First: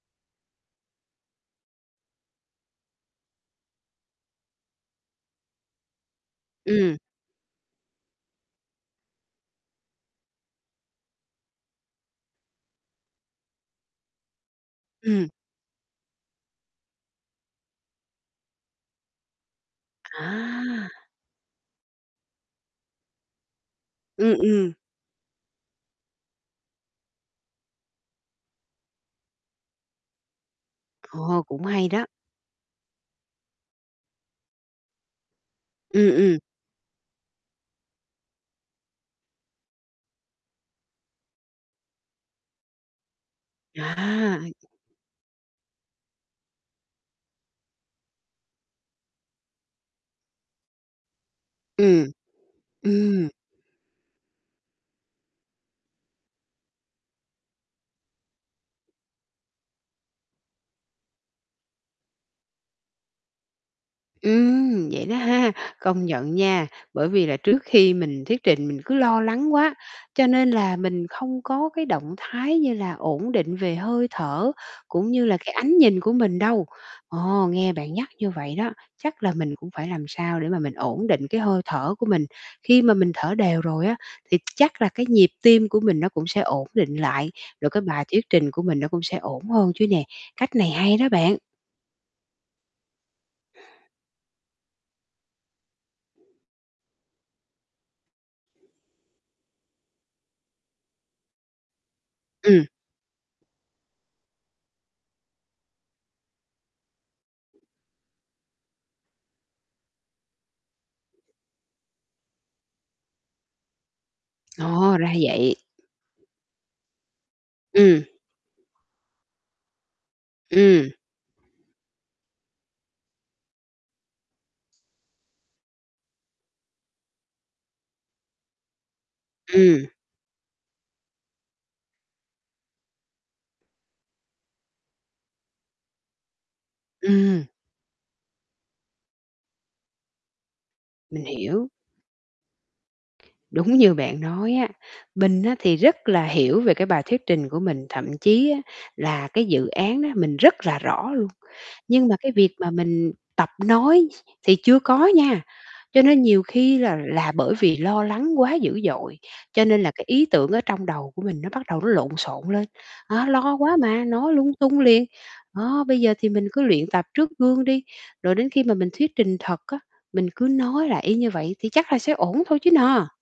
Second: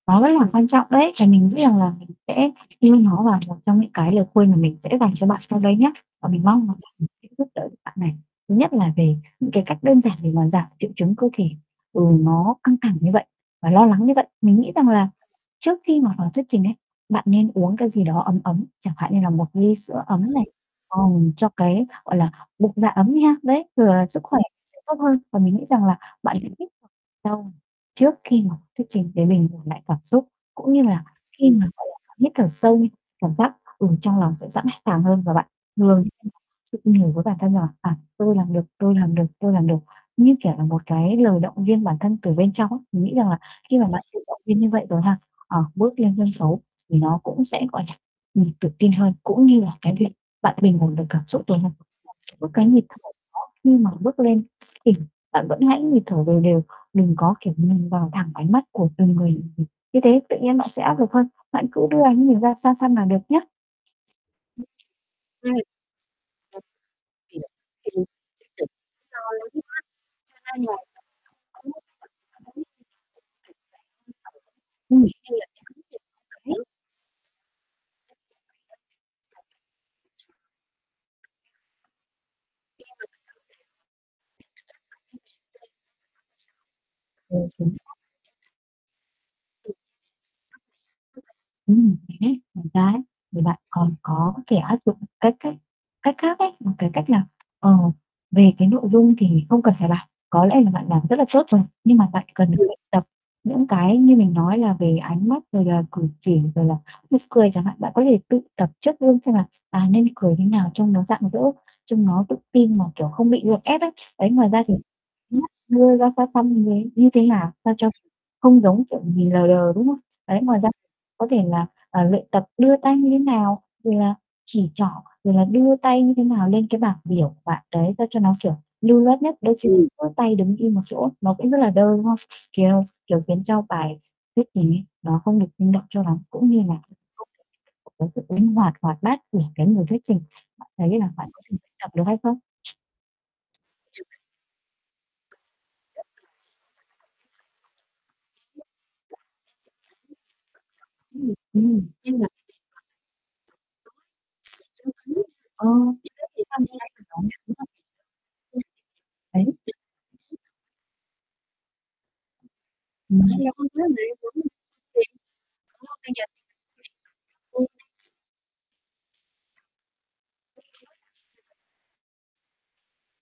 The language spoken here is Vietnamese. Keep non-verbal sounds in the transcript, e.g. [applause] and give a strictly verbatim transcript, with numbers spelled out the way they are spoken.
Nó rất là quan trọng đấy và mình nghĩ rằng là mình sẽ yêu nó, và một trong những, cái, lời khuyên mà mình sẽ dành cho bạn sau đây nhá, và mình mong [unintelligible] Ừm. sẽ giúp đỡ được bạn này. Thứ nhất là về những cái cách đơn giản để mà giảm triệu chứng cơ thể, ừ, nó căng thẳng như vậy và lo lắng như vậy, mình nghĩ rằng là Ừm. trước khi mà vào thuyết trình ấy, bạn nên uống cái gì đó ấm ấm, chẳng hạn như là một ly sữa ấm này, À! ờ, cho cái, gọi là, bụng dạ ấm đi ha, đấy, rồi là sức Ừm, khỏe ừm. sẽ tốt hơn. Và mình nghĩ rằng là bạn hãy hít sâu trước khi mà thuyết trình, để bình ổn lại cảm xúc, cũng như là Ồ, khi cũng mà, gọi hay là, đó! bạn hít thở sâu, cảm giác, ừ, trong lòng sẽ sẵn sàng hơn, và bạn vừa Ừm, ừm. tự nhủ với bản thân rằng: "À, tôi làm được, tôi làm được, tôi làm được", như, kiểu là, cái lời động viên bản thân từ bên trong á. Mình nghĩ rằng là khi mà bạn tự À! động viên như vậy rồi ha, ờ, bước lên sân xấu thì nó cũng sẽ, gọi là, ừm, tự tin hơn, cũng như là cái việc bạn bình ổn được cảm xúc rồi mà Ừm, giữ cái nhịp thở ừm. đó khi mà bước lên thì bạn vẫn hãy nhịp thở đều đều, đừng có, kiểu, nhìn vào thẳng ánh mắt của từng người, ừm, như thế tự nhiên bạn sẽ áp lực hơn. Bạn cứ đưa ánh nhìn ra xa xăm là được nhá. Ừm, vậy đó ha! Ừm. Công nhận nha, bởi vì là trước khi mình thuyết trình mình cứ lo lắng quá, cho nên là mình không có cái động thái như là ổn định về hơi thở, cũng như là cái Ừm. ánh nhìn của mình đâu. Ồ, nghe bạn nhắc như vậy đó, chắc là mình cũng phải làm sao để mà mình ổn định cái hơi thở của mình. Khi mà [unintelligible] mình thở đều rồi á thì chắc là cái nhịp tim của mình nó cũng sẽ ổn định lại, Ờ, rồi đúng. cái bài thuyết trình của mình nó cũng sẽ ổn hơn chứ nè. Cách này hay đó bạn! Ừm, [unintelligible] ngoài ra ấy, thì bạn còn có thể áp dụng cái cách cách khác ấy, một, cái, cách là, ờ, về, cái, nội dung thì không cần phải bảo, có lẽ là bạn làm rất là tốt rồi, nhưng mà bạn cần Ừm. luyện tập những cái như mình nói là về ánh mắt, rồi là cử chỉ, rồi là nụ cười chẳng hạn. Bạn có thể tự tập trước gương xem là, à, nên cười thế nào trông nó rạng rỡ, trông nó tự tin mà, kiểu, không bị gượng ép ấy. Đấy, ngoài ra thì Ồ, ra ánh mắt vậy. đưa ra xa xăm như thế như thế nào sao cho Ừm. không giống, kiểu, nhìn lờ đờ, đúng không? Đấy, ngoài ra Ừm. có thể là, ờ, luyện tập đưa tay như thế nào, rồi là chỉ trỏ, rồi là đưa tay như thế nào lên cái bảng biểu của bạn đấy, sao cho nó, siểu, lưu loát nhất. Đôi khi Ừm. cứ tay đứng im một chỗ nó cũng rất là đơ, đúng không? Kiều kiểu, khiến cho bài thuyết trình ấy nó không được sinh động cho lắm cũng như là [unintelligible] Ừm. cái sự linh hoạt, hoạt bát của cái người thuyết trình. Bạn thấy là Mình bạn có thể hiểu. luyện tập được hay không? Đúng như bạn nói á, mình á thì rất là hiểu về cái bài thuyết trình của mình, thậm chí á là cái dự án đó mình rất là rõ luôn. [unintelligible] Nhưng mà, cái, việc mà mình tập nói thì chưa có nha. Ờ [unintelligible] Cho nên nhiều khi là là bởi vì lo lắng quá dữ dội, đấy. cho nên là cái ý tưởng ở trong đầu của mình nó bắt đầu nó lộn xộn lên, đó, Ừm lo quá mà, nói lung tung liền. Đó, bây giờ thì mình cứ luyện tập trước gương đi, rồi đến khi mà mình thuyết trình thật á, mình cứ nói lại y như vậy thì chắc là sẽ ổn thôi chứ nà.